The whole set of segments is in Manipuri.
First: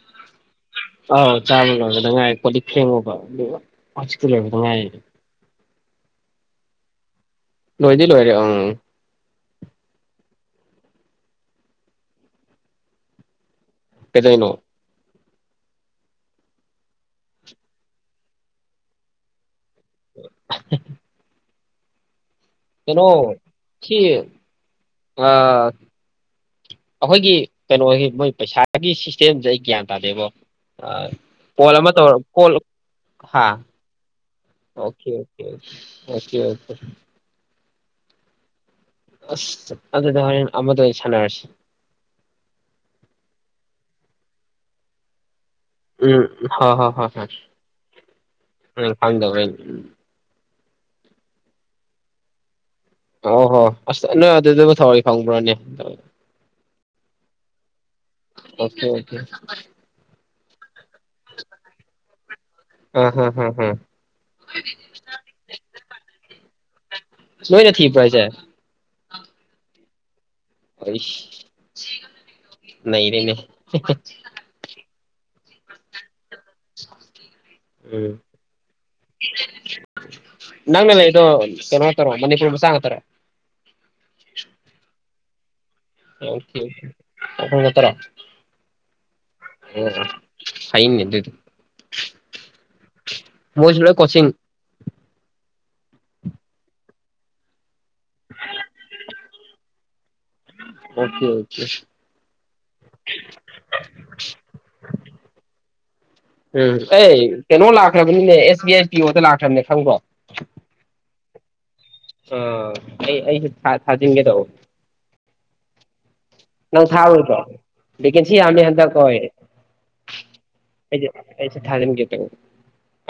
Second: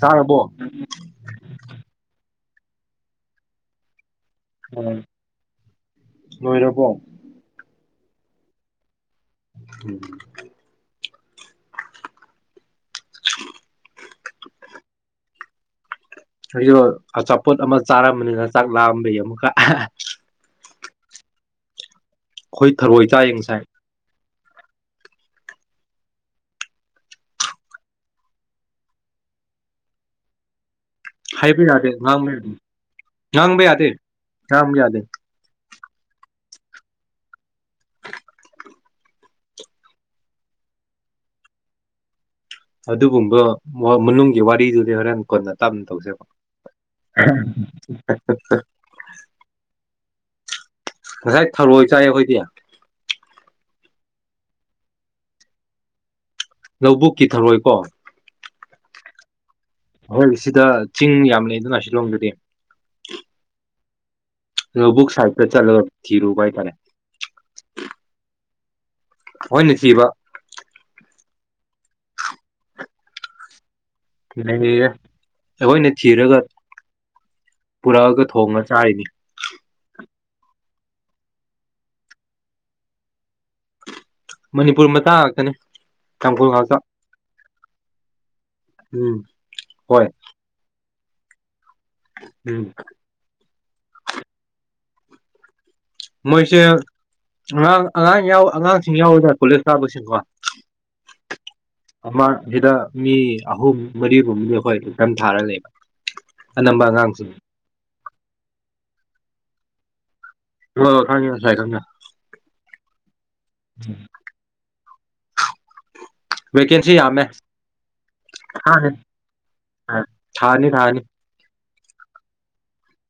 ꯆꯥꯔꯕꯣ ꯑꯧ ꯆꯥꯕ ꯂꫭꯏꯕꯗ ꯉꯥꯏ ꯀꫭꯜꯂꯤꯛ ꯐꯦꯡꯉꯨꯕ ꯗꯨꯒ ꯍꯧꯖꯤꯛ ꯁꯤ ꯂꫭꯎꯕꯗ ꯉꯥꯏꯔꯤꯗ ꯎꯝ ꯂꯣꯏꯔꯕꯣ ꯂꯣꯏꯗꯤ ꯂꯣꯏꯔꯦ ꯑꯪ ꯎꯝ ꯀꯗꯥꯏꯩꯅꯣ ꯑꯩꯣ ꯑꯆꯥꯄꯣꯠ ꯑꯃ ꯆꯥꯔꯝꯕꯅꯤꯅ ꯆꯥꯛ ꯂꯥꯛꯑꯝꯕꯩ ꯑꯃꯨꯛꯀ ꯑ ꯎꯝ ꯑꯩꯈꯣꯏ ꯊꯔꯣꯏ ꯏꯆꯥ ꯌꯦꯡꯁꯥꯏ ꯁꯤ ꯑꯩꯈꯣꯏꯒꯤ ꯀꯩꯅꯣꯒꯤ ꯃꯣꯏ ꯄꯩꯁꯥꯒꯤ ꯁꯤꯁꯇꯦꯝꯁꯦ ꯑꯩ ꯒ꯭ꯌꯥꯟ ꯇꯥꯗꯦꯕꯣ ꯍꯥꯏꯕ ꯀꯣꯜ ꯌꯥꯗꯦ ꯑꯃ ꯇꯧꯔ ꯉꯥꯡꯕ ꯀꯣꯜ ꯌꯥꯗꯦ ꯍꯥ ꯉꯥꯡꯕ ꯌꯥꯗꯦ ꯉꯥꯡꯕ ꯌꯥꯗꯦ ꯑꯣꯀꯦ ꯑꯣꯀꯦ ꯑꯣꯀꯤ ꯋꯥꯛꯇ ꯎ ꯑꯁ ꯑꯗꯨꯔꯦꯟ ꯑꯃꯗ ꯁꯂꯔꯁꯤꯦ ꯑꯗꯨꯒꯨꯝꯕ ꯃꯅꯨꯡꯒꯤ ꯋꯥꯔꯤꯗꯨꯗꯤ ꯍꯣꯔꯦꯟ ꯀꯣꯟꯅ ꯇꯞꯅ ꯇꯧꯁꯦꯕ ꯎꯝ ꯍ ꯍ ꯍ ꯍ ꯐꯗ ꯎ ꯉꯁꯥꯏ ꯊꯔꯣꯏ ꯆꯥꯏ ꯑꯩꯈꯣꯏꯗꯤ ꯑꯣ ꯍꯣ ꯑꯁ ꯅꯣꯏ ꯑꯗꯨꯗꯕꯨ ꯊꯋꯥꯏ ꯐꯪꯕ꯭ꯔꯅꯦ ꯂꯧꯕꯨꯛꯀꯤ ꯊꯧꯔꯣꯏꯀꯣ ꯑꯣꯀꯦ ꯑꯣꯀꯦ ꯍꯣꯏ ꯁꯤꯗ ꯆꯤꯡ ꯌꯥꯝ ꯂꯩ ꯑꯗꯨꯅ ꯁꯤꯂꯣꯡꯗꯗꯤ ꯑ ꯍ ꯍ ꯍ ꯅꯣꯕꯨꯛ ꯁꯥꯥꯏꯀ ꯆꯂ ꯆꯤꯔ ꯎꯕꯥꯏꯇꯥꯔꯦ ꯅꯣꯏꯅ ꯊꯤꯕ꯭ꯔꯣ ꯍꯥꯏꯁꯦ ꯍꯣꯏꯅꯦ ꯊꯕ ꯅ ꯂꯩꯅꯦ ꯊ ꯍꯒ ꯑꯩꯈꯣꯏꯅ ꯊꯤꯔꯒ ꯎꯝ ꯄꯨꯔꯛꯑꯒ ꯊꯣꯡꯉ ꯆꯥꯔꯤꯅꯤ ꯅꯪꯅꯦ ꯂꯩ ꯏꯣ ꯀꯩꯅꯣ ꯍꯥꯏ ꯇꯔꯣ ꯃꯅꯤꯄꯨꯔꯔꯤ ꯃꯁꯥꯡ ꯍꯥꯏꯇꯥꯔꯦ ꯃꯅꯤꯄꯨꯔ ꯃꯇꯥꯡ ꯉꯥꯛꯀꯅꯤ ꯑꯣ ꯑꯣ ꯀ ꯇꯔꯥ ꯎꯝ ꯎꯝ ꯍꯣꯏ ꯐꯩꯅ ꯑꯗꯨꯗꯤ ꯎꯝ ꯃꯣꯏꯁꯤꯂꯣꯏ ꯀꯣꯆꯤꯡ ꯃꯣꯏꯁꯦ ꯑ ꯑꯉꯥꯡ ꯌꯥꯎ ꯑꯉꯥꯡꯁꯤꯡ ꯌꯥꯎꯋꯗ ꯄꯨꯂꯤꯁꯇꯥ ꯂꯣꯏꯁꯁꯤꯀꯣ ꯑꯣꯀꯦ ꯑꯣꯀꯦ ꯑꯃ ꯍꯗ ꯃꯤ ꯑꯍꯨꯝ ꯃꯔꯤꯔꯨꯝꯕꯗꯤ ꯑꯩꯈꯣꯏꯝ ꯊꯥꯔ ꯂꯩꯕ ꯑꯅꯝꯕ ꯑꯉꯥꯡꯁꯤꯡ ꯂꯈ꯭ꯔꯕꯅꯤꯅꯦ ꯑꯦꯁ ꯕꯤ ꯑꯁ ꯄꯤ ꯑꯣꯗ ꯂꯥꯛꯈ꯭ꯔꯕꯅꯦ ꯈꯪ꯭ꯔꯣ ꯍ ꯀꯅꯤ ꯑꯁꯥꯏ ꯀ ꯍ ꯑꯩꯁꯨ ꯊꯥꯖꯤꯟꯒꯦ ꯇꯧꯕ ꯅꯡ ꯚꯦꯀꯦꯟꯁꯤ ꯌꯥꯝꯃꯦ ꯊꯔꯣꯏꯗꯔꯣ ꯚꯦꯀꯦꯟꯁꯤ ꯌꯥꯝꯃꯦ ꯊꯥꯅꯤ ꯍꯟꯗꯛꯣ ꯊꯥꯅꯤ ꯊꯥꯅꯤ ꯑꯩꯗꯤ ꯑꯩꯁ ꯊꯥꯖꯤꯟꯒꯦ ꯇꯧ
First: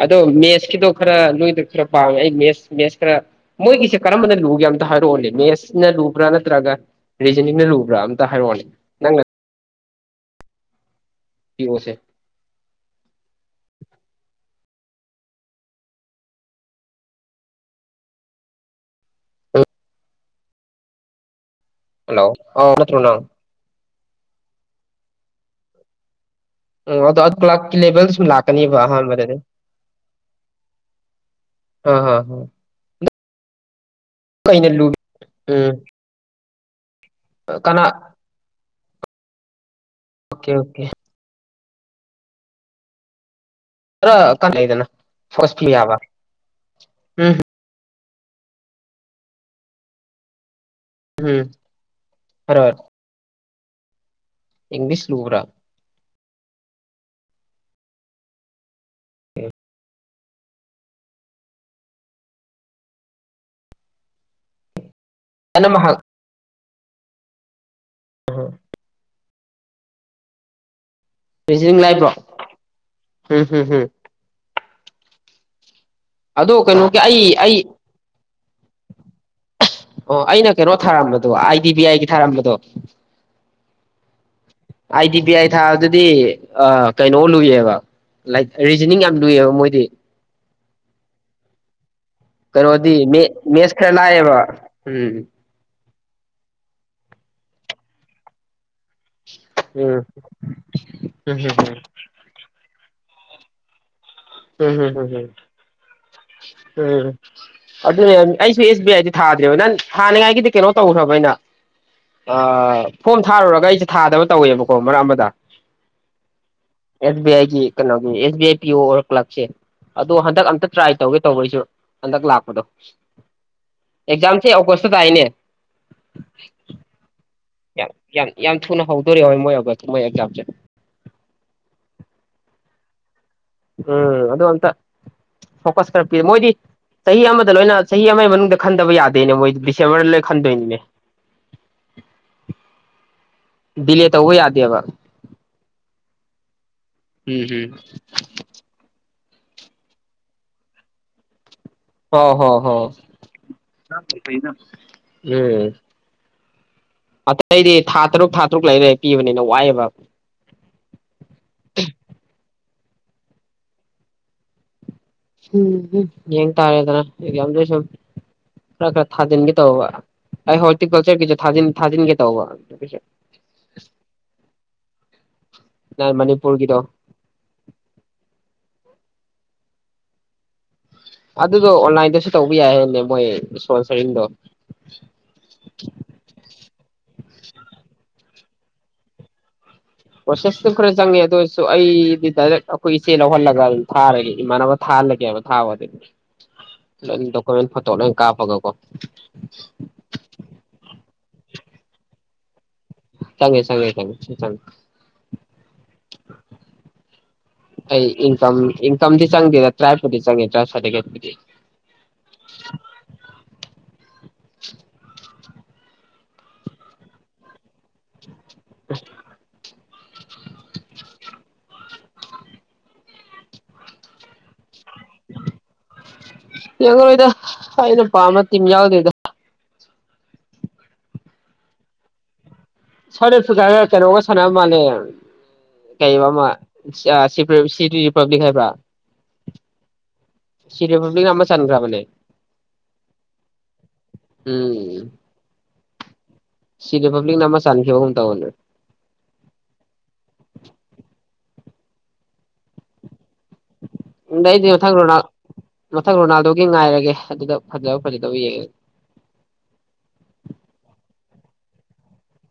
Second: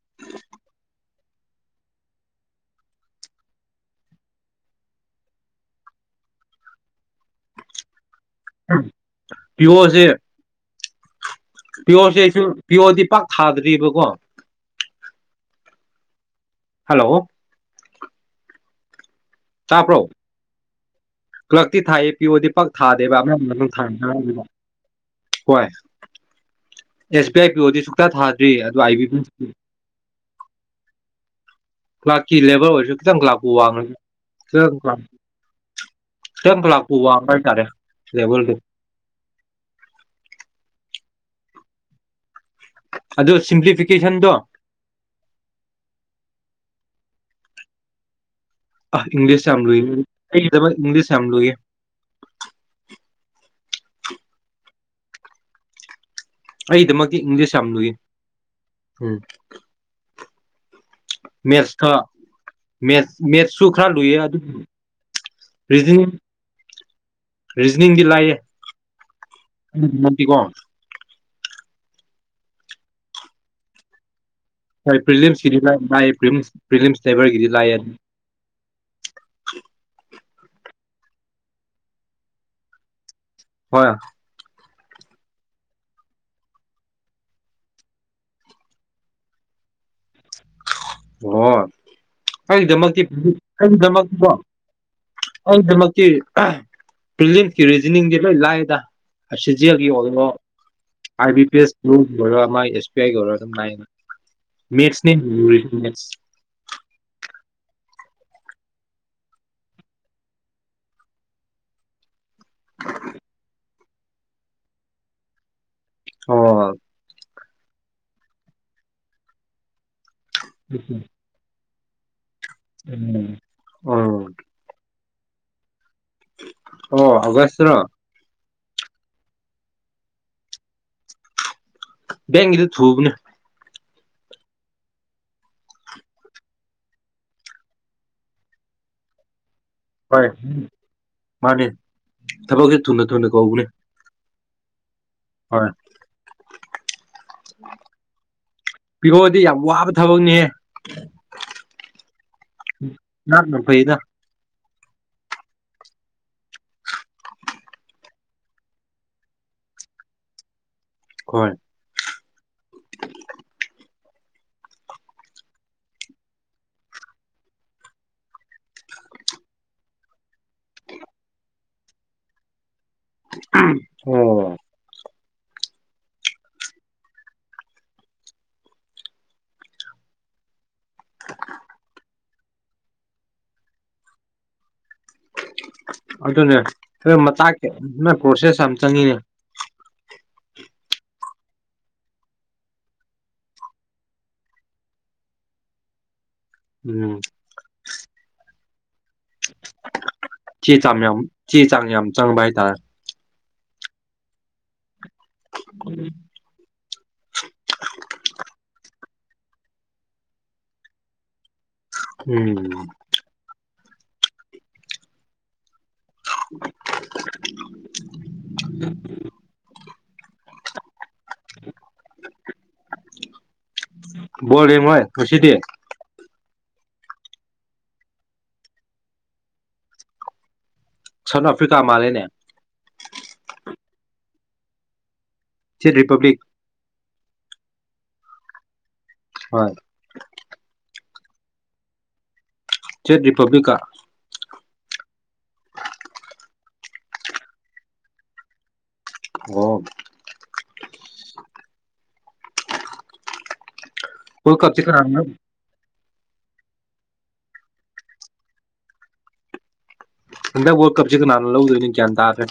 ꯑꯗꯣ ꯃꯦꯠꯁꯀꯤꯗꯣ ꯈꯔ ꯅꯣꯏꯗ ꯈꯔ ꯄꯥꯉꯦ ꯑꯩ ꯃꯦꯠꯁ ꯃꯦꯠꯁ ꯈꯔ ꯃꯣꯏꯒꯤꯁꯦ ꯀꯔꯝꯕꯅ ꯂꯨꯒꯦ ꯑꯝꯇ ꯍꯥꯏꯔꯛꯑꯣꯅꯦ ꯃꯦꯠꯁꯅ ꯂꯨꯕ꯭ꯔꯥ ꯅꯠꯇ꯭ꯔꯒ ꯔꯤꯖꯅꯤꯡꯅ ꯂꯨꯕ꯭ꯔꯥ ꯑꯡ ꯇꯥ ꯍꯥꯏꯔꯀꯑꯣꯅꯦ ꯅꯡꯅꯥ ꯄꯕꯣꯁꯦ ꯄꯤꯌꯣꯁꯦ ꯄꯤꯌꯣꯔꯁꯦ ꯑꯩꯁꯨ ꯄꯤꯌꯣꯔꯗꯤ ꯄꯥꯛ ꯊꯥꯗꯔꯤꯕꯀꯣ ꯍꯜꯂꯣ ꯎꯝ ꯇꯥꯕꯔꯣ ꯀꯛꯇꯤ ꯊꯥꯏꯌꯦ ꯍꯜꯂꯣ ꯄꯤꯌꯑꯣꯗꯤ ꯄꯛ ꯑ ꯅꯠꯇ꯭ꯔꯣ ꯊꯥꯗꯦꯕ ꯅꯪ [unintelligible] ꯉꯔꯪꯡꯒꯦꯗꯣ ꯍꯣꯌ ꯑꯥ ꯑꯗꯨ ꯑꯗꯨ ꯀꯥꯜꯛ ꯂꯦꯕꯦꯜ ꯁꯨ ꯂꯥꯛꯀꯅꯦꯕ ꯑꯗꯨ ꯑꯥꯏ ꯕꯤ ꯑꯍꯥꯟꯕꯗꯗꯤ ꯑꯥ ꯀ꯭ꯂꯥꯛꯀꯤ ꯂꯦꯕꯔ ꯑꯣꯏꯁꯨ ꯈꯤꯇꯪ ꯂꯥꯛ ꯋꯥꯡ ꯒꯅꯤ ꯀꯩꯅꯥ ꯂꯨꯒꯦ ꯎꯝ ꯁꯇꯟ ꯐꯂꯞ ꯀꯅꯥ [unintelligible] ꯑꯣꯀꯦ ꯑꯣꯀꯦ ꯑꯗꯨꯁ ꯈꯔꯥ ꯀꯥꯅꯩꯗꯅ ꯐꯁꯄ ꯌꯥꯕ ꯎꯝ ꯑ ꯏꯪꯂꯤꯁ ꯆꯝ ꯂꯨꯏꯕꯅꯤ ꯑꯩꯒꯤ ꯗꯕꯣꯏ ꯏꯡꯂꯤꯁ ꯌꯥꯝ ꯎꯝ ꯂꯨꯏꯌꯦ ꯏꯡꯂꯤꯁ ꯂꯨꯕ꯭ꯔꯥ ꯑꯩꯗꯃꯛꯇꯤ ꯏꯡꯂꯤꯁ ꯌꯥꯝ ꯂꯨꯏꯌꯦ ꯎꯝ ꯃꯦꯠꯁꯇꯦ ꯃꯦꯠ ꯃꯦꯠꯁꯁꯨ ꯈꯔ ꯂꯨꯏꯌꯦ ꯑꯗꯨ ꯑꯅꯝꯕ ꯔꯤꯗꯤꯡ ꯔꯤꯖꯅꯤꯡꯗꯤ ꯂꯥꯏꯌꯦ ꯎꯝ ꯉꯗꯤꯀꯣ ꯔꯦꯖꯤꯡ ꯂꯥꯏꯕ꯭ꯔꯣ ꯍꯨꯝ ꯍꯨꯝ ꯍꯨꯝ ꯍꯣꯏ ꯄꯔꯥꯂꯤꯝ ꯀꯤꯗꯤ ꯂꯥꯏꯕꯅꯤ ꯂꯥꯌꯦ ꯐ꯭ꯔꯤꯝ ꯑꯗꯣ ꯐ꯭ꯔꯤꯂꯤꯝ ꯀꯩꯅꯣꯒꯤ ꯑꯩ ꯐꯦꯕꯔꯒꯤꯗꯤ ꯑꯩ ꯂꯥꯛꯑꯦ ꯑꯗꯨꯝ ꯎ [unintelligible] ꯑꯣ ꯑꯩꯅ ꯀꯩꯅꯣ ꯊꯥꯔꯝꯕꯗꯣ ꯑꯥꯏ ꯗꯤ ꯕꯤ ꯑꯥꯏꯒꯤ ꯊꯥꯔꯝꯕꯗꯣ ꯍꯣꯏ ꯑꯥꯏ ꯗꯤ ꯕꯤ ꯑꯥꯏ ꯊꯥꯕꯗꯨꯗꯤ ꯀꯩꯅꯣ ꯂꯨꯏꯌꯦꯕ ꯂꯥꯏꯛ ꯔꯤꯖꯅꯤꯡ ꯌꯥꯝ ꯂꯨꯏꯑꯕ ꯃꯣꯏꯗꯤ ꯑꯣꯍꯣꯠ ꯀꯩꯅꯣꯗꯤ ꯃꯦꯁ ꯈꯔ ꯂꯥꯛꯑꯦꯕ ꯎꯝ ꯄ꯭ꯔꯤꯟꯁꯀꯤ ꯔꯤꯖꯅꯤꯡꯗꯤ ꯂꯣꯏ ꯂꯥꯛꯑꯗ ꯁꯤꯖꯦꯜꯒꯤ ꯎꯝ ꯑꯣꯏꯅꯣ ꯑꯥꯏ ꯎꯝ ꯕꯤ ꯄꯤ ꯑꯦꯁ ꯂꯔ ꯃꯥ ꯑꯦꯁ ꯄ ꯑꯣꯏꯧꯔ ꯑꯗꯨꯝꯏꯅ ꯎꯝ ꯎꯝ ꯎꯝ ꯎꯝ ꯃꯤꯁꯅꯦꯔꯤ ꯎꯝ ꯑꯗꯨꯅꯦ ꯑꯩꯁꯨ ꯑꯦꯁ ꯕꯤ ꯑꯥꯏꯗꯤ ꯊꯥꯗ꯭ꯔꯦꯕ ꯅꯪ ꯊꯥꯅꯤꯡꯉꯥꯏꯒꯤꯗꯤ ꯀꯩꯅꯣ ꯇꯧꯈ꯭ꯔꯕ ꯑꯩꯅ ꯐꯣꯝ ꯊꯥꯔꯨꯔꯒ ꯑꯩꯁꯦ ꯊꯥꯗꯕ ꯇꯧꯋꯦꯕꯀꯣ ꯃꯔꯛ ꯑꯃꯗ ꯑꯣ ꯑꯦꯁ ꯑ ꯀꯩꯅꯣꯒꯤ ꯑꯦꯁ ꯕꯤ ꯑꯥꯏ ꯄꯤ ꯑꯣ ꯂꯁ ꯑꯗꯣ ꯍꯟꯗꯛ ꯑꯝꯇ ꯇ꯭ꯔꯥꯏ ꯇꯧꯒꯦ ꯇꯧꯕꯩꯁꯨ ꯑꯟ ꯀ꯭ꯂꯥꯛ ꯎꯝ ꯎꯝ ꯑꯦꯛꯖꯝꯁ ꯑ ꯀ꯭ꯋꯁꯟ ꯥꯏꯅꯦ ꯑꯣ ꯍꯧꯕꯁ ꯌꯥ ꯌꯥ ꯌꯥꯝ ꯊꯨꯅ ꯍꯧꯗꯣꯔꯤꯕꯣꯏ ꯃꯣꯏꯕ ꯃꯣꯏ ꯑꯦꯛꯖꯥꯝꯁꯦ ꯒꯤꯗꯤ ꯊꯨꯕꯅꯦ ꯎꯝ ꯑꯗ ꯑꯝꯇ ꯐꯣꯀꯁ ꯈꯔ ꯄꯤ ꯃꯣꯏꯗꯤ ꯆꯍꯤ ꯑꯃꯗ ꯂꯣꯏꯅ ꯆꯍꯤ ꯑꯃꯒꯤ ꯃꯅꯨꯡꯗ ꯈꯟꯗꯕ ꯌꯥꯗꯦꯅꯦ ꯃꯣꯏ ꯗꯤꯁꯦꯝꯕꯔ ꯂꯣꯏ ꯍꯣꯏ ꯈꯟꯗꯣꯏꯅꯤꯅꯦ ꯃꯥꯅꯤ ꯊꯒꯤ ꯇꯅꯅ ꯂꯦ ꯇ ꯎ ꯌꯥꯗꯦꯕ ꯍꯣꯏ ꯎꯝ ꯍꯝ ꯄꯕꯤꯔꯣꯗꯤ ꯌꯥꯝ ꯋꯥꯕ ꯊꯕꯛꯅꯤꯍꯦ ꯍꯥꯎ ꯍꯣꯏ ꯐꯩꯗ ꯍꯣꯏ ꯎꯝ ꯑꯇꯩꯗꯤ ꯊꯥ ꯇꯔꯨꯛ ꯊꯥ ꯇꯔꯨꯛ ꯂꯩꯔ ꯄꯤꯕꯅꯤꯅ ꯋꯥꯏꯑꯦꯕ ꯍꯣꯏ ꯎꯝ ꯌꯦꯡ ꯇꯥꯔꯦꯗꯅꯗ ꯁꯨꯝ ꯈꯔ ꯈꯔ ꯊꯥꯖꯤꯟꯒꯦ ꯇꯧꯕ ꯑꯩ ꯍꯣꯔꯇꯤꯀꯜꯆꯔꯒꯤꯁꯨ ꯊꯥꯖꯤꯟꯒꯦ ꯇꯧꯕ ꯑꯣ ꯅ ꯃꯅꯤꯄꯨꯔ ꯀꯗꯣ ꯑꯗꯨꯗꯣ ꯑꯣꯟꯂꯥꯏꯟꯗꯁꯨ ꯇꯧꯕ ꯌꯥꯏ ꯍꯦꯅꯦ ꯃꯣꯏ ꯏꯁꯄꯣꯟꯁꯔꯤꯡꯗꯣ ꯑꯗꯨꯅꯦ ꯃꯇꯥ ꯅ ꯀꯣꯔꯁꯦꯁ ꯆꯅꯤꯅꯦ ꯄ꯭ꯔꯣꯁꯦꯁꯇꯨ ꯈꯔ ꯆꯪꯉꯦ ꯑꯗꯨ ꯑꯣꯏꯔꯁꯨ ꯑꯩꯗꯤ ꯗꯥꯏꯔꯦꯛ ꯑꯩꯈꯣꯏ ꯏꯆꯦ ꯂꯧꯍꯜꯂꯒ ꯑꯗꯨꯝ ꯊꯥꯔꯒ ꯏꯃꯥꯟꯅꯕ ꯊꯥꯍꯜꯂꯒꯦꯕ ꯊꯥꯕ ꯑꯗꯨꯗꯤ ꯎꯝ ꯅꯣꯏ ꯗꯣꯀꯨꯃꯦꯟ ꯐꯣꯇꯣ ꯂꯣꯏ ꯀꯥꯞꯄꯒꯀꯣ ꯊꯤ ꯆ ꯆꯤ ꯆꯥꯡꯅꯤ ꯆꯥꯡꯉ ꯥꯏ ꯇꯥꯔ ꯆꯪꯉꯦ ꯆꯪꯉꯦ ꯆꯪꯦ ꯆꯦ ꯑꯩ ꯏꯟꯀꯝ ꯏ ꯀꯝꯗꯤ ꯆꯪꯗꯦꯗ ꯇ꯭ꯔꯥꯄꯨꯗꯤ ꯆꯪꯉꯦꯗ꯭ꯔꯔꯇꯦꯠꯨꯗꯤ ꯎꯝ [unintelligible] [unintelligible] ꯣꯔꯦ ꯍꯣꯏ ꯍꯁꯤꯗꯦ ꯌꯦꯡꯉꯔꯣꯏꯗ ꯑꯩ ꯅꯨꯄꯥ ꯑꯃ ꯇꯤꯝ ꯌꯥꯎꯗꯣꯏꯗ ꯁꯟ ꯑꯐ꯭ꯔꯤꯀꯥ ꯃꯥ ꯂꯩꯅꯦ ꯁꯔꯦ ꯐꯖꯥ ꯆ ꯆꯅꯒ ꯁꯅ ꯃꯥꯅꯦ ꯆꯦꯛ ꯀꯩ ꯔꯤꯄꯕ꯭ꯂꯤꯛ ꯁꯤ ꯔꯤꯄꯕ꯭ꯂꯤꯛ ꯍꯥꯏꯕ꯭ꯔꯥ ꯍꯣꯏ ꯁꯤꯔꯃꯝ ꯃ ꯆꯈ꯭ꯔꯕꯅꯦꯦ ꯆꯦꯠ ꯔꯤꯄꯕ꯭ꯂꯤꯀꯥ ꯎꯝ ꯁꯤ ꯔꯤꯄꯕ꯭ꯂꯤꯛ ꯅꯥꯝꯃ ꯆꯥꯟꯅꯈꯤꯕꯒꯨꯝ ꯇꯥꯅꯦ꯭ꯔꯦ ꯑꯣ ꯋꯥꯔꯜ ꯗꯤ ꯀꯞꯁꯦ ꯊ꯭ꯔꯣꯅ ꯀꯅꯥꯅ ꯃꯊꯛ ꯔꯣꯅꯥꯜꯗꯣꯒꯤ ꯉꯥꯏꯔꯒꯦ ꯑꯗꯨꯗ ꯐꯖꯕ ꯐꯖꯗꯕ ꯌꯦꯡꯉꯦ ꯀ ꯋꯥꯣ ꯀꯞꯖꯦ ꯀꯅꯥꯅ ꯂꯧꯎꯗꯅꯤ ꯀꯗꯔꯦ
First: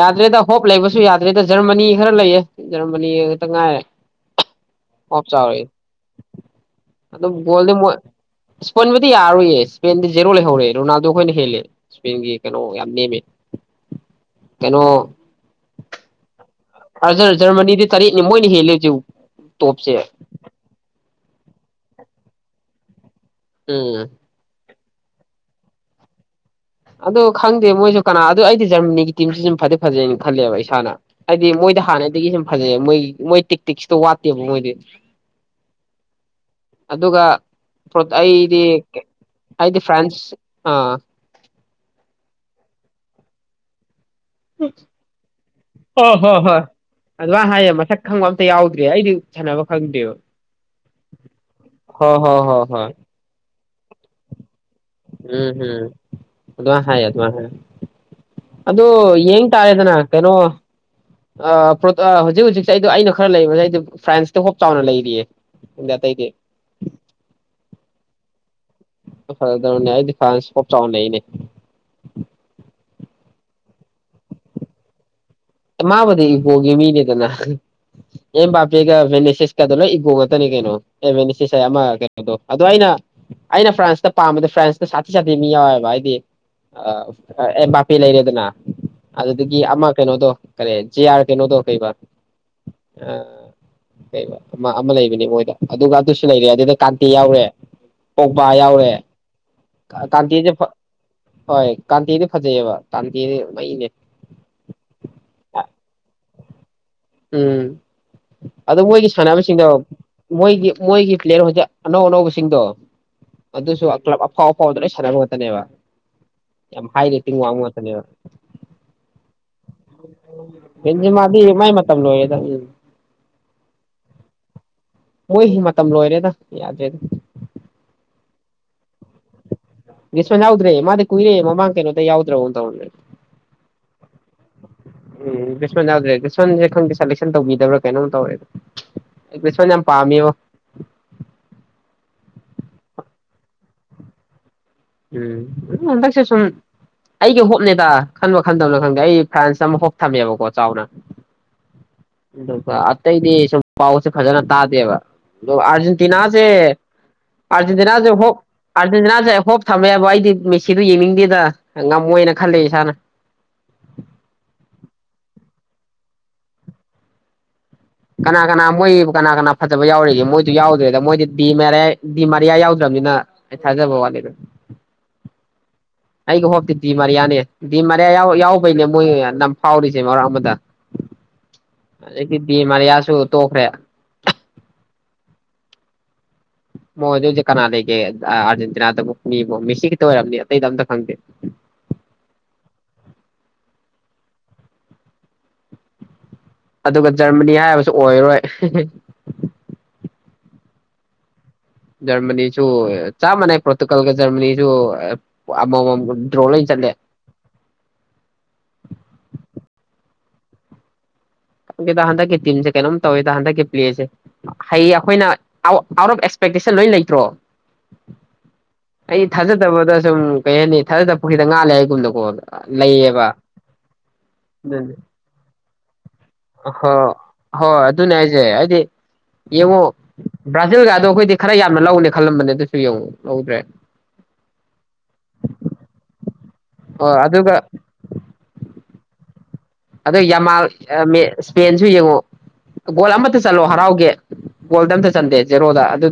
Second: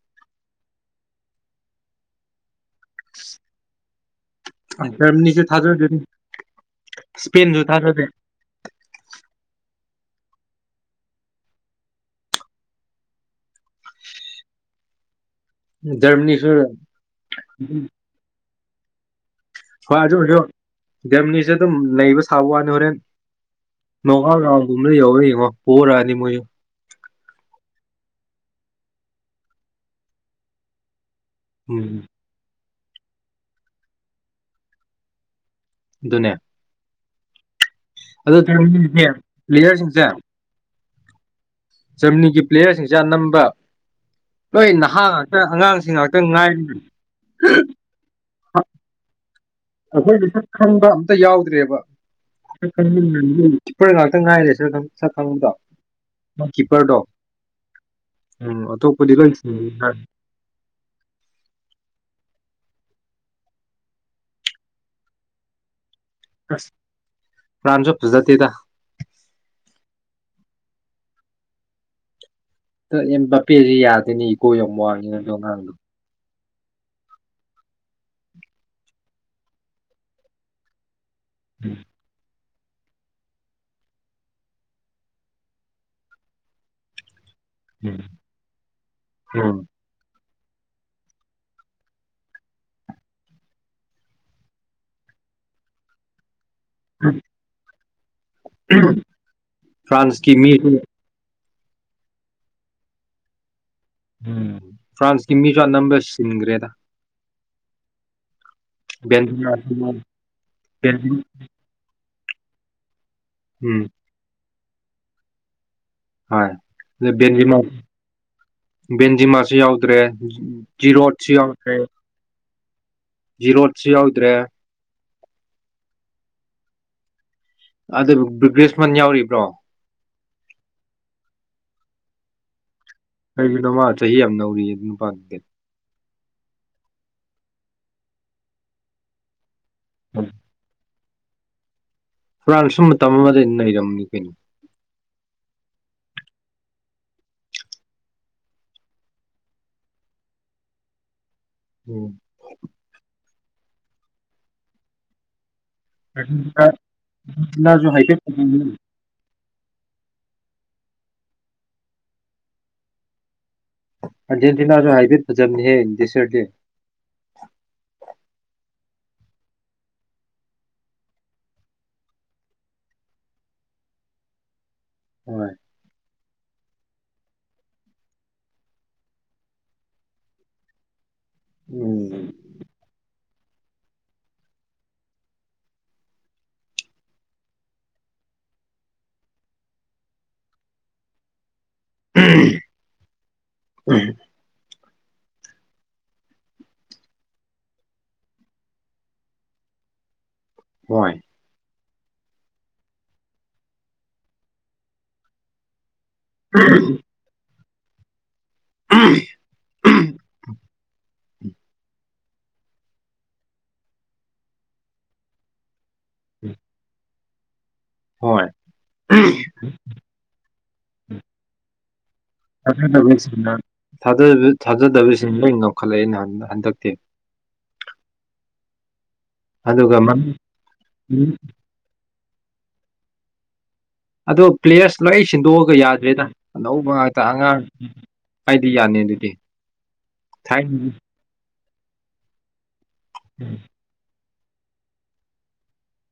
ꯌꯥꯗ꯭ꯔꯦꯗ ꯍꯣꯞ ꯂꯩꯕꯁꯨ ꯌꯥꯗ꯭ꯔꯦꯗ ꯖꯔꯃꯅꯤ ꯈꯔ ꯂꯩꯌꯦ ꯖꯔꯃꯅꯤ ꯈꯛꯇ ꯉꯥꯏꯔꯦ ꯑꯣꯞ ꯖꯔꯃꯅꯤꯁꯨ ꯆꯥꯎꯔꯦ ꯊꯥꯖꯗꯦ ꯑꯗꯣ ꯏꯁꯄꯦꯟꯁꯨ ꯒꯣꯜꯗꯣ ꯃꯣꯏ ꯊꯥꯖꯗꯦ ꯁ꯭ꯄꯨꯟꯕꯨꯗꯤ ꯌꯥꯔꯣꯏꯌꯦ ꯁ꯭ꯄꯦꯟꯗꯤ ꯖꯦꯔꯣ ꯂꯩꯍꯧꯔꯦ, ꯔꯣꯅꯥꯜꯗꯣ ꯈꯣꯏꯅ ꯍꯦꯜꯂꯦ ꯁ꯭ꯄꯦꯟꯒꯤ ꯀꯩꯅꯣ ꯌꯥꯝ ꯅꯦꯝꯃꯦ꯫ ꯀꯩꯅꯣ ꯖꯔꯃꯥꯅꯤ ꯑꯖꯔ ꯖꯔꯃꯅꯤꯗꯤ ꯇꯔꯦꯠꯅꯦ ꯃꯣꯏꯅꯤ ꯍꯦꯜꯂꯦ꯫ ꯌꯎ ꯍꯣꯏ ꯑꯗꯨꯕꯨꯁꯨ ꯖꯔꯃꯅꯤꯖꯠ ꯑꯗꯨꯝ ꯂꯩꯕ ꯁꯥꯕ ꯋꯥꯅꯤ ꯍꯧꯔꯦꯟ ꯎꯝ ꯅꯣꯛꯑꯧꯠ ꯔꯎꯧ ꯄꯨꯝꯕ ꯌꯧꯕ꯭ꯔ ꯌꯦꯡꯉꯣ ꯄꯣꯔꯅꯤ ꯃꯣꯏꯁꯨ ꯑꯗꯣ ꯈꯪꯗꯦ ꯃꯣꯏꯁꯨ ꯀꯅꯥ ꯑꯗꯨ ꯑꯩꯗꯤ ꯖꯔꯃꯅꯤꯒꯤ ꯇꯤꯝꯁꯤ ꯁꯨꯝ ꯐꯗꯤ ꯐꯖꯩꯅ ꯈꯜꯂꯦꯕ ꯏꯁꯥꯅ ꯍꯥꯏꯗꯤ ꯃꯣꯏꯗ ꯎꯝ ꯍꯥꯟꯅꯗꯒꯤ ꯁꯨꯝ ꯐꯖꯩ ꯃꯣꯏ ꯃꯣꯏ ꯇꯦꯛꯇꯤꯛꯁꯇꯣ ꯋꯠꯇꯦꯕ ꯃꯣꯏꯗꯤ ꯗꯨꯅꯦ ꯑꯗꯨꯒ ꯑꯗꯨ ꯑꯩꯗꯤ [unintelligible] ꯑꯩꯗꯤ ꯄ꯭ꯂꯦꯌꯔꯁꯤꯡꯁꯦ ꯐ꯭ꯔꯥꯟꯁ ꯑꯥ ꯒꯔꯃꯅꯒꯤ ꯄ꯭ꯂꯦꯌꯔꯁꯤꯡꯁꯦ ꯑꯅꯝꯕ ꯂꯣꯏ [unintelligible] ꯅꯍꯥ ꯉꯥꯛꯇ ꯑꯉꯥꯡꯁꯤꯡ ꯍꯣ ꯉꯥꯛꯇ ꯍꯣꯏ ꯍꯣꯏ ꯉꯥꯏꯔꯤ ꯑꯗꯨꯃꯥꯏ ꯍꯥꯏꯌꯦ ꯃꯁꯛ ꯈꯪꯕ ꯑꯝꯇ ꯌꯥꯎꯗ꯭ꯔ‌ꯦ ꯑꯩꯗꯤ ꯁꯥꯟꯅꯕ ꯈꯪꯗꯦꯕ ꯑꯈꯣꯏꯅ ꯁꯛ ꯈꯪꯕ ꯑꯝꯇ ꯌꯥꯎꯗ꯭ꯔꯦꯕ꯫ ꯍꯣꯏ ꯍꯣꯏ ꯍꯣꯏ ꯍꯣꯏ [unintelligible] ꯀꯤꯄꯔ ꯉꯥꯛꯇ ꯉꯥꯏꯔ‌ꯦ꯫ ꯎꯝ ꯍꯨꯝ ꯑꯗꯨꯃꯥꯏ ꯍꯥꯏ ꯀꯤꯞꯄꯔꯗꯣ ꯑꯗꯨꯃꯥꯏ ꯍꯥꯏ ꯎꯝ ꯑꯗꯣ ꯑꯇꯣꯞꯄꯗꯤ ꯂꯣꯏ ꯌꯦꯡ ꯁꯤꯡꯉꯦ ꯇꯥꯔꯦꯗꯅ ꯀꯩꯅꯣ ꯑꯥ ꯄ꯭ꯔꫭꯇꯣ ꯑꯥ ꯍꯧꯖꯤꯛ ꯍꯧꯖꯤꯛꯁꯦ ꯑꯩꯗꯣ ꯑꯩꯅ ꯈꯔ ꯂꯩꯕꯁꯦ ꯑꯩꯗꯤ ꯐ꯭ꯔꯥꯟꯁꯇ ꯍꯣꯞ ꯆꯥꯎꯅ ꯂꯩꯔꯤꯌꯦ꯫ ꯑꯗ ꯑꯇꯩꯗꯤ ꯑꯁ ꯄ꯭ꯔꯥꯟꯁꯨ ꯐꯖ ꯗ‌ꯦꯗ ꯐꯖꯗ꯭ꯔꯕꯅꯦ? ꯑꯩꯗꯤ ꯐ꯭ꯔꯥꯟꯁ ꯍꯣꯞ ꯆꯥꯎꯅ ꯂꯩꯌꯦꯅꯦ꯫ ꯇꯣ ꯑꯦꯝꯕꯥꯞꯄꯦꯁꯤ ꯌꯥꯗ‌ꯦꯅ‌ꯦ ꯏꯒꯣ ꯌꯥꯝ ꯋꯥꯡꯉꯦ ꯍꯥꯏ꯫ ꯑꯥ ꯃꯥꯕꯨꯗꯤ ꯒꯣꯒꯤ ꯃꯤꯅꯤꯗꯅ ꯑꯦꯝꯕꯥꯞꯄꯦꯒ ꯚ‌ꯦꯅꯦꯁꯦꯁꯀꯗꯣ ꯂꯣꯏ ꯏꯒꯣ ꯉꯥꯛꯇꯅꯦ ꯀꯩꯅꯣ꯫ ꯑꯦ ꯚ‌ꯦꯅ‌ꯦꯁ‌ꯦꯁꯍꯥꯏ ꯎꯝ ꯑꯃ ꯀꯩꯅꯣꯗꯣ ꯑꯗꯣ ꯑꯩꯅ ꯑꯩꯅ ꯐ꯭ꯔꯥꯟꯁꯇ ꯄꯥꯝꯕꯗ ꯐ꯭ꯔꯥꯟꯁꯇ ꯁꯥꯊꯤ ꯁꯥꯊꯤ ꯃꯤ ꯌꯥꯎꯋꯦꯕ ꯍꯥꯏꯗꯤ ꯑꯥ ꯑꯦꯝꯕꯥꯞꯄ‌ꯦ ꯎꯝ ꯂꯩꯔꯦꯗꯅ ꯎꯝ ꯑꯗꯨꯗꯒꯤ ꯑꯃ ꯀꯩꯅꯣꯗꯣ ꯀꯔꯤ ꯖꯦ ꯑꯥꯔ ꯀꯩꯅꯣꯗꯣ ꯀꯩꯕ ꯑꯥ ꯀꯩꯕ ꯑꯃ ꯑꯃ ꯂꯩꯕꯅꯦ ꯃꯣꯏꯗ ꯑꯗꯨꯒ ꯑꯗꯨꯁꯨ ꯂꯩꯔꯦ ꯗꯦꯗꯥ ꯀꯥꯟꯇꯦ ꯌꯥꯎꯔꯦ ꯄꯣꯛꯕꯥ ꯌꯥꯎꯔꯦ ꯐ꯭ꯔꯥꯟꯁꯀꯤ ꯀꯥꯟꯇ‌ꯦꯁꯦ ꯐꯥ ꯃꯤꯁꯨ ꯍꯣꯏ ꯀꯥꯟꯇ‌ꯦꯗꯤ ꯐꯖꯩꯑꯦꯕ, ꯀꯥꯟꯇ‌ꯦꯗꯤ ꯃꯩꯅꯦ꯫ ꯎꯝ ꯐ꯭ꯔꯥꯟꯁꯀꯤ ꯃꯤꯁꯨ ꯑꯅꯝꯕ ꯁꯤꯟꯒ꯭ꯔꯦꯗ꯫ ꯎꯝ꯫ ꯑꯗꯨ ꯃꯣꯏꯒꯤ ꯕꯦꯟꯖꯤꯃꯥ ꯁꯥꯟꯅꯕꯁꯤꯡꯗꯣ ꯃꯣꯏꯒꯤ ꯃꯣꯏꯒꯤ ꯄ꯭ꯂꯦꯌꯔ ꯍꯧꯖꯤꯛ ꯑꯅꯧ ꯑꯅꯧꯕ꯫ ꯁꯤꯡꯗꯣ꯫ ꯎꯝ ꯑꯗꯨꯁꯨ ꯑꯀꯂꯞ ꯑꯐꯥꯎ꯫ ꯍꫭꯜꯗ ꯂꫭꯜ ꯁꯥꯅꯕ ꯉꯥꯇꯅ‌ꯦꯕ꯫ ꯍꯣꯏ ꯑꯗ ꯕꯦꯟꯖꯤꯃꯥ ꯕꯦꯟꯖꯤꯃꯥꯁꯨ ꯌꯥꯎꯗ꯭ꯔꯦ ꯖꯤꯔꯣꯠꯁꯨ ꯕꯦꯟꯖꯤꯃꯥꯗꯤ ꯃꯥꯏ ꯌꯥꯎꯗ꯭ꯔꯦ꯫ ꯃꯇꯝ ꯂꯣꯏꯔꯦꯗ ꯎꯝ ꯖꯤꯔꯣꯠꯁꯨ ꯌꯥꯎꯗ꯭ꯔꯦ꯫ ꯃꯣꯏ ꯃꯇꯝ ꯂꯣꯏꯔꯦꯗ ꯌꯥꯗ꯭ꯔꯦꯗ꯫ ꯑꯗꯨꯕꯨ ꯒ꯭ꯔꯤꯁꯃꯟ ꯌꯥꯎꯔꯤꯕ꯭ꯔꯣ꯫ ꯒꯁꯃꯦꯟ ꯌꯥꯎꯗ꯭ꯔꯦ ꯃꯥꯗꯤ ꯀꯨꯏꯔ‌ꯦ ꯃꯃꯥꯡ ꯀꯩꯅꯣꯗꯩ ꯌꯥꯎꯗ꯭ꯔꯥꯒꯨꯝ ꯇꯧꯅꯤ꯫ ꯀꯩꯒꯤꯅꯣ ꯃꯥ ꯆꯍꯤ ꯌꯥꯝ ꯅꯧꯔꯤꯌꯦ ꯑꯗꯨ ꯅꯨꯄꯥꯗꯨꯗꯤ꯫ ꯈꯟꯗ‌ꯦ ꯈꯪꯗꯦ ꯁꯦꯂꯦꯛꯁꯟ ꯇꯧꯕꯤꯗꯕ꯭ꯔꯥ ꯀꯩꯅꯣꯝ ꯇꯧꯑꯦꯕ꯫ ꯄꯥꯝꯃꯤꯉꫭ꯫ ꯐꯔꯟꯁ ꯁꯨ ꯃꯇꯝ ꯑꯃꯗ ꯅꯩꯔꯝꯃꯤ ꯀꯩꯅꯣ ꯎꯝ ꯍꯟꯗꯛꯁꯦ ꯁꯨꯝ ꯑꯩꯒꯤ ꯍꯣꯞꯅꯦꯗ ꯈꯟꯕ ꯈꯟꯗꯕꯅꯣ ꯈꯪꯗꯦ ꯑꯩ ꯐ꯭ꯔꯥꯟꯁ ꯑꯃ ꯍꯣꯞ ꯊꯝꯃꯦꯕꯀꯣ ꯆꯥꯎꯅ ꯎꯝ ꯑꯗꯨꯒ ꯑꯇꯩꯗꯤ ꯁꯨꯝ ꯄꯥꯎꯁꯦ ꯐꯖꯅ ꯇꯥꯗꯦꯕ ꯑꯔꯖꯦꯟꯇꯤꯅꯥꯁꯦ ꯑꯥꯔꯖꯦꯟꯇꯤꯅꯥꯁꯨ ꯑꯔꯖꯦꯟꯇꯤꯅꯥꯁꯦ ꯍꯥꯏꯐꯦꯠ ꯍꯣꯄꯨ ꯐꯖꯕꯅꯤ ꯑꯔꯖꯦꯟꯇꯤꯅꯥꯁꯦ ꯍꯣꯞ ꯊꯝꯃꯦꯕ ꯑꯩꯗꯤ ꯃꯦꯁꯤꯗꯣ ꯌꯦꯡꯅꯤꯡꯗꯦꯗ ꯉꯝꯃꯣꯏꯅ ꯈꯜꯂꯦ ꯏꯁꯥꯅ ꯑꯥꯔꯖꯦꯟꯇꯤꯅꯥꯁꯨ ꯍꯥꯏꯐꯦꯠ ꯐꯖꯕꯅꯤꯍꯦ ꯗꯤꯁꯔ ꯗꯦ ꯀꯅꯥ ꯀꯅꯥ ꯃꯣꯏ ꯀꯅꯥ ꯀꯅꯥ ꯐꯖꯕ ꯌꯥꯎꯔꯤꯒꯦ ꯃꯣꯏꯗꯨ ꯌꯥꯎꯗ꯭ꯔꯦꯗ ꯃꯣꯏꯗꯤ ꯗꯤ ꯃꯔꯦ ꯗꯤ ꯃꯔꯤꯌꯥ ꯌꯥꯎꯗ꯭ꯔꯕꯅꯤꯅ ꯑꯩ ꯊꯥꯖꯕ ꯋꯥꯠꯂꯦꯗ ꯍꯣꯏ ꯑꯩꯒꯤ ꯍꯣꯛꯇꯤ ꯗꯤꯃꯔꯤꯌꯥꯅꯦ ꯗꯤꯃꯔꯤꯌꯥ ꯌꯥꯎꯕꯩꯅꯦ ꯃꯣꯏ ꯅꯝ ꯐꯥꯎꯔꯤꯁꯦ ꯃꯔꯛ ꯑꯃꯗ ꯎꯝ ꯍꯧꯖꯤꯛꯇꯤ ꯗꯤꯃꯥꯔꯤꯌꯥ ꯁꯨ ꯇꯣꯛꯈ꯭ꯔꯦ ꯃꯣꯏꯗ ꯍꯧꯖꯤꯛ ꯀꯅꯥ ꯂꯩꯒꯦ ꯑꯥꯔꯖꯦꯟꯇꯤꯅꯥꯗꯕꯨ ꯃꯤꯕꯨ ꯃꯤꯁꯤ ꯈꯤꯇ ꯑꯣꯏꯔꯝꯅꯤ ꯑꯇꯩꯗ ꯑꯝꯇ ꯈꯪꯗꯦ ꯎꯝ ꯑꯗꯨꯒ ꯖꯔꯃꯅꯤ ꯍꯥꯏꯕꯁꯨ ꯑꯣꯏꯔꯣꯏ ꯍꯣꯏ ꯖꯔꯃꯅꯤꯁꯨ ꯆꯥꯞ ꯃꯅꯩ ꯄꯣꯇꯨꯒꯜ ꯀ ꯖ ꯑꯃꯃꯥꯝ ꯗ꯭ꯔꯣ ꯂꯣꯏ ꯆꯠꯂꯦ [unintelligible] ꯈꯪꯗꯦꯗ ꯍꯟꯗꯛꯀꯤ ꯇꯤꯝꯁꯦ ꯀꯩꯅꯣꯝ ꯇꯧꯋꯦꯗ ꯍꯟꯗꯛꯀꯤ ꯄ꯭ꯂꯦꯁꯦ ꯍꯌꯦ ꯑꯩꯈꯣꯏꯅ ꯑꯥꯎꯠ ꯑꯣꯐ ꯑꯦꯛꯁꯄꯦꯛꯇꯦꯁꯟ ꯂꯣꯏ ꯂꯩꯇ꯭ꯔꯣ ꯍꯣꯏ ꯑꯩ ꯊꯥꯖꯗꯕꯗ ꯁꯨꯝ ꯀꯩ ꯍꯥꯏꯅꯤ ꯊꯥꯖꯗꯕ ꯄꯨꯈ꯭ꯔꯤꯗ ꯉꯥ ꯂꯩ ꯌꯦꯒꯨꯝꯅꯀꯣ ꯂꯩꯌꯦꯕ ꯊꯥꯖꯗꯕꯁꯤꯡꯅ ꯑꯗꯨ ꯈꯜꯂꯛꯑꯦꯅ ꯑꯣꯍꯣ ꯍꯣꯏ ꯅ ꯌꯥꯁꯦ ꯍꯥꯏꯗꯤ ꯌꯦꯡꯉꯣ ꯑꯗꯨꯒ ꯃꯃꯤꯡ ꯕ꯭ꯔꯥꯖꯤꯜꯒꯗꯣ ꯑꯩꯈꯣꯏꯗꯤ ꯈꯔ ꯌꯥꯝꯅ ꯂꯧꯅꯤ ꯈꯜꯂꯝꯕꯅꯦ ꯑꯗꯨꯁꯨ ꯌꯦꯡꯉꯍꯗ꯭ꯔꯦ ꯑꯗꯣ ꯄ꯭ꯂꯦꯌꯔꯁ ꯂꯣꯏ ꯁꯤꯟꯗꯣꯛꯑꯒ ꯌꯥꯗ꯭ꯔꯦꯗ ꯑꯅꯧꯕ ꯑꯣ ꯉꯥꯛꯇ ꯑꯗꯨꯒ ꯑꯉꯥꯡ ꯍꯥꯏꯗꯤ ꯌꯥꯅꯤ ꯑꯗꯨꯗꯤ ꯑꯗꯣ ꯌꯥꯝꯃꯥ ꯊꯥꯏꯅꯒꯤ ꯦꯟꯁꯨ ꯌꯦꯡꯉꯑꯣ ꯒꯣꯜ ꯑꯃꯇ ꯆꯠꯂꯣ ꯍꯔꯥꯎꯒꯦ ꯒꯣꯜꯗ ꯑꯝꯇ ꯆꯟꯗꯦ ꯖꯦꯔꯣꯗ ꯑꯗꯨ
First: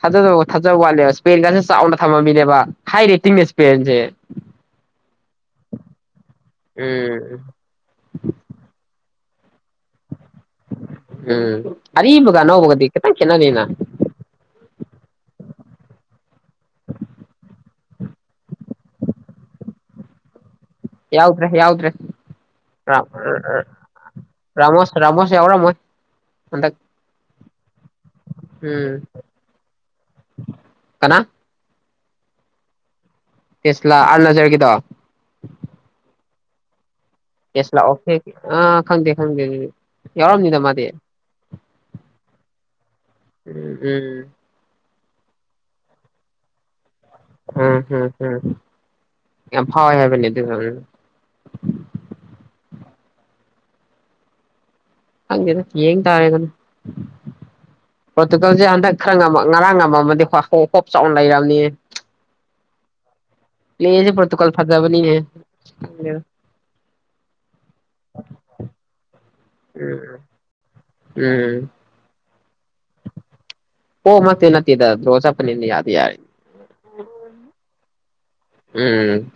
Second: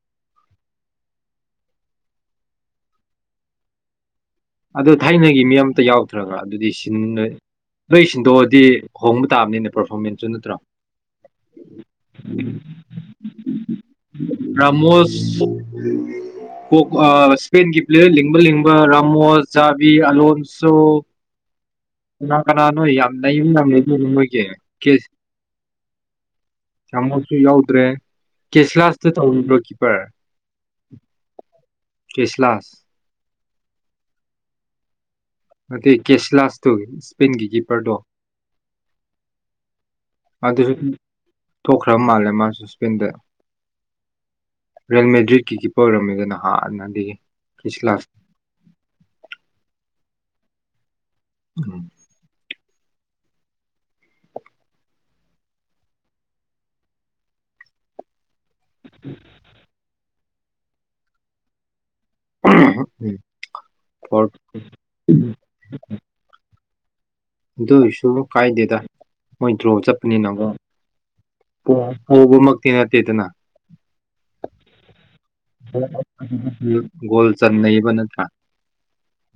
ꯊꯥꯖꯕ ꯊꯥꯖꯕ ꯋꯥꯠꯂꯦꯕ ꯏꯁꯄꯦꯟꯒꯁꯨ ꯆꯥꯎꯅ ꯊꯝꯃꯝꯃꯤꯅꯦꯕ ꯍꯥꯏ ꯔꯦꯇꯤꯡꯅꯦ ꯏꯁꯄꯦꯟꯁꯦ ꯑꯗꯨ ꯊꯥꯏꯅꯒꯤ ꯃꯤ ꯑꯇ ꯌꯥꯎ ꯅꯠꯇ꯭ꯔꯒ ꯑꯗꯨꯗꯤ ꯁꯤ ꯅ ꯎꯝ ꯅꯣꯏ ꯁꯤꯟꯗꯣꯛꯑꯗꯤ ꯍꯣꯡꯕ ꯇꯥꯕꯅꯤꯅ ꯄꯔꯐꯣꯔꯃꯦꯟꯁ ꯆ ꯇ꯭ꯔꯥ ꯎꯝ ꯑꯔꯤꯕꯒ ꯑꯅꯧꯕꯒꯗꯤ ꯈꯤꯇꯪ ꯈꯦꯠꯅꯅꯤꯅ ꯔ꯭ꯔꯃꯣꯁ ꯎꯝ ꯏꯁꯄꯦꯟꯒꯤ ꯄ꯭ꯂꯦꯌꯔ ꯂꯤꯡꯕ ꯂꯤꯡꯕ ꯔꯥꯃꯣꯁ ꯆꯥꯕꯤ ꯑꯂꯣꯣꯟ ꯌꯥꯎꯗ꯭ꯔ ꯌꯥꯎ ꯀꯅꯥ ꯀꯅꯥ ꯅꯣꯏ ꯌꯥꯝ ꯂꯩꯌꯨꯝ ꯌꯥꯝ ꯂꯩꯗꯣꯏꯅꯣ ꯅꯣꯏꯒꯤ ꯀ ꯔꯥꯃꯣꯁ ꯔꯥꯃꯣꯁ ꯌꯥꯎꯔꯝꯃꯣꯏ ꯍꯟꯗꯛ ꯌꯥꯝꯃꯨꯛꯁꯨ ꯌꯥꯎꯗ꯭ꯔꯦ ꯎꯝ ꯀꯦꯁꯂꯥꯁꯇ ꯇꯧꯅꯤꯡ꯭ꯔꯣ ꯀꯤꯄꯔ ꯀꯅꯥ ꯄꯁꯂꯥꯁ ꯇꯁꯂ ꯑꯔꯂꯖꯔ ꯀꯗ ꯀ꯭ꯂ꯭ꯂꯥꯁ ꯇꯧꯒꯦ ꯌꯦꯁ ꯂꯥꯛꯑꯣꯦ ꯑ ꯈꯪꯗꯦ ꯈꯪꯗꯦ ꯌꯥꯎꯔꯝꯅꯤꯗ ꯑꯗꯨꯁꯨ ꯃꯥꯗꯤ ꯊꯣꯛꯈ꯭ꯔ ꯃꯥꯜꯂꯦ ꯃꯥꯁꯨ ꯏꯁꯄꯦꯟꯗ ꯎꯝ ꯎꯝ ꯔꯦꯜꯃꯦꯦꯗ꯭ꯔꯤꯠꯀꯤ ꯀꯤꯞꯔ ꯑꯣꯏꯝꯃꯦ ꯀꯗꯅ ꯍꯥꯥꯟꯅꯗꯒꯤꯒꯤ ꯎꯝ ꯍꯝꯝ ꯐꯋꯥꯏ ꯍꯥꯏꯕꯅꯤ ꯐ ꯎꯝ ꯍꯦꯗ ꯌꯦꯡ ꯇꯥꯔꯦꯒꯅ ꯄ꯭ꯔꯣꯇꯨꯒꯜꯁꯦ ꯍꯟꯗꯛ ꯈꯔ ꯉꯔꯥꯡ ꯉꯝꯃꯗꯤ ꯍ ꯍꯣꯏ ꯄꯣꯞ ꯆꯥꯎꯅ ꯂꯩꯔꯔꯕꯅꯤ ꯂꯩꯁꯦ ꯐꯣꯔ ꯄꯣꯇꯨꯀꯜ ꯐꯥꯖꯕꯅꯤ ꯗꯨꯁꯨꯃꯨ ꯀꯥꯏꯗꯦꯗꯥ ꯃꯣꯏ ꯗ꯭ꯔꯣ ꯎꯝ ꯆꯠꯄꯅꯤꯅꯀꯛ ꯎꯝ ꯄꯕꯃꯛ ꯇꯅꯠꯇꯦꯗꯅ ꯄꯣꯕꯃꯛꯇꯤ ꯅꯠꯇꯦꯗ ꯗ꯭ꯔꯣ ꯆꯠꯄꯅꯤꯅ ꯌꯥꯗꯤ ꯌꯥꯔꯦ ꯣꯜ ꯆꯅꯩꯕ ꯅ ꯑ ꯎꯝ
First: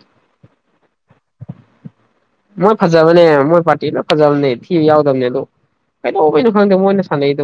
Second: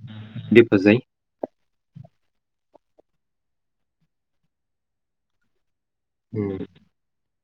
ꯃꯣꯏ ꯐꯖꯕꯅꯦ ꯃꯣꯏ ꯄꯥꯔꯇꯤ ꯂ ꯐꯖꯕꯅꯦ ꯊꯤꯕ ꯌꯥꯎꯗꯕꯅꯦ ꯑꯗꯣ ꯀꯩꯅꯣ ꯎꯝ ꯈꯪꯗꯦ ꯃꯣꯏꯅ ꯁꯥꯟꯅꯩꯗ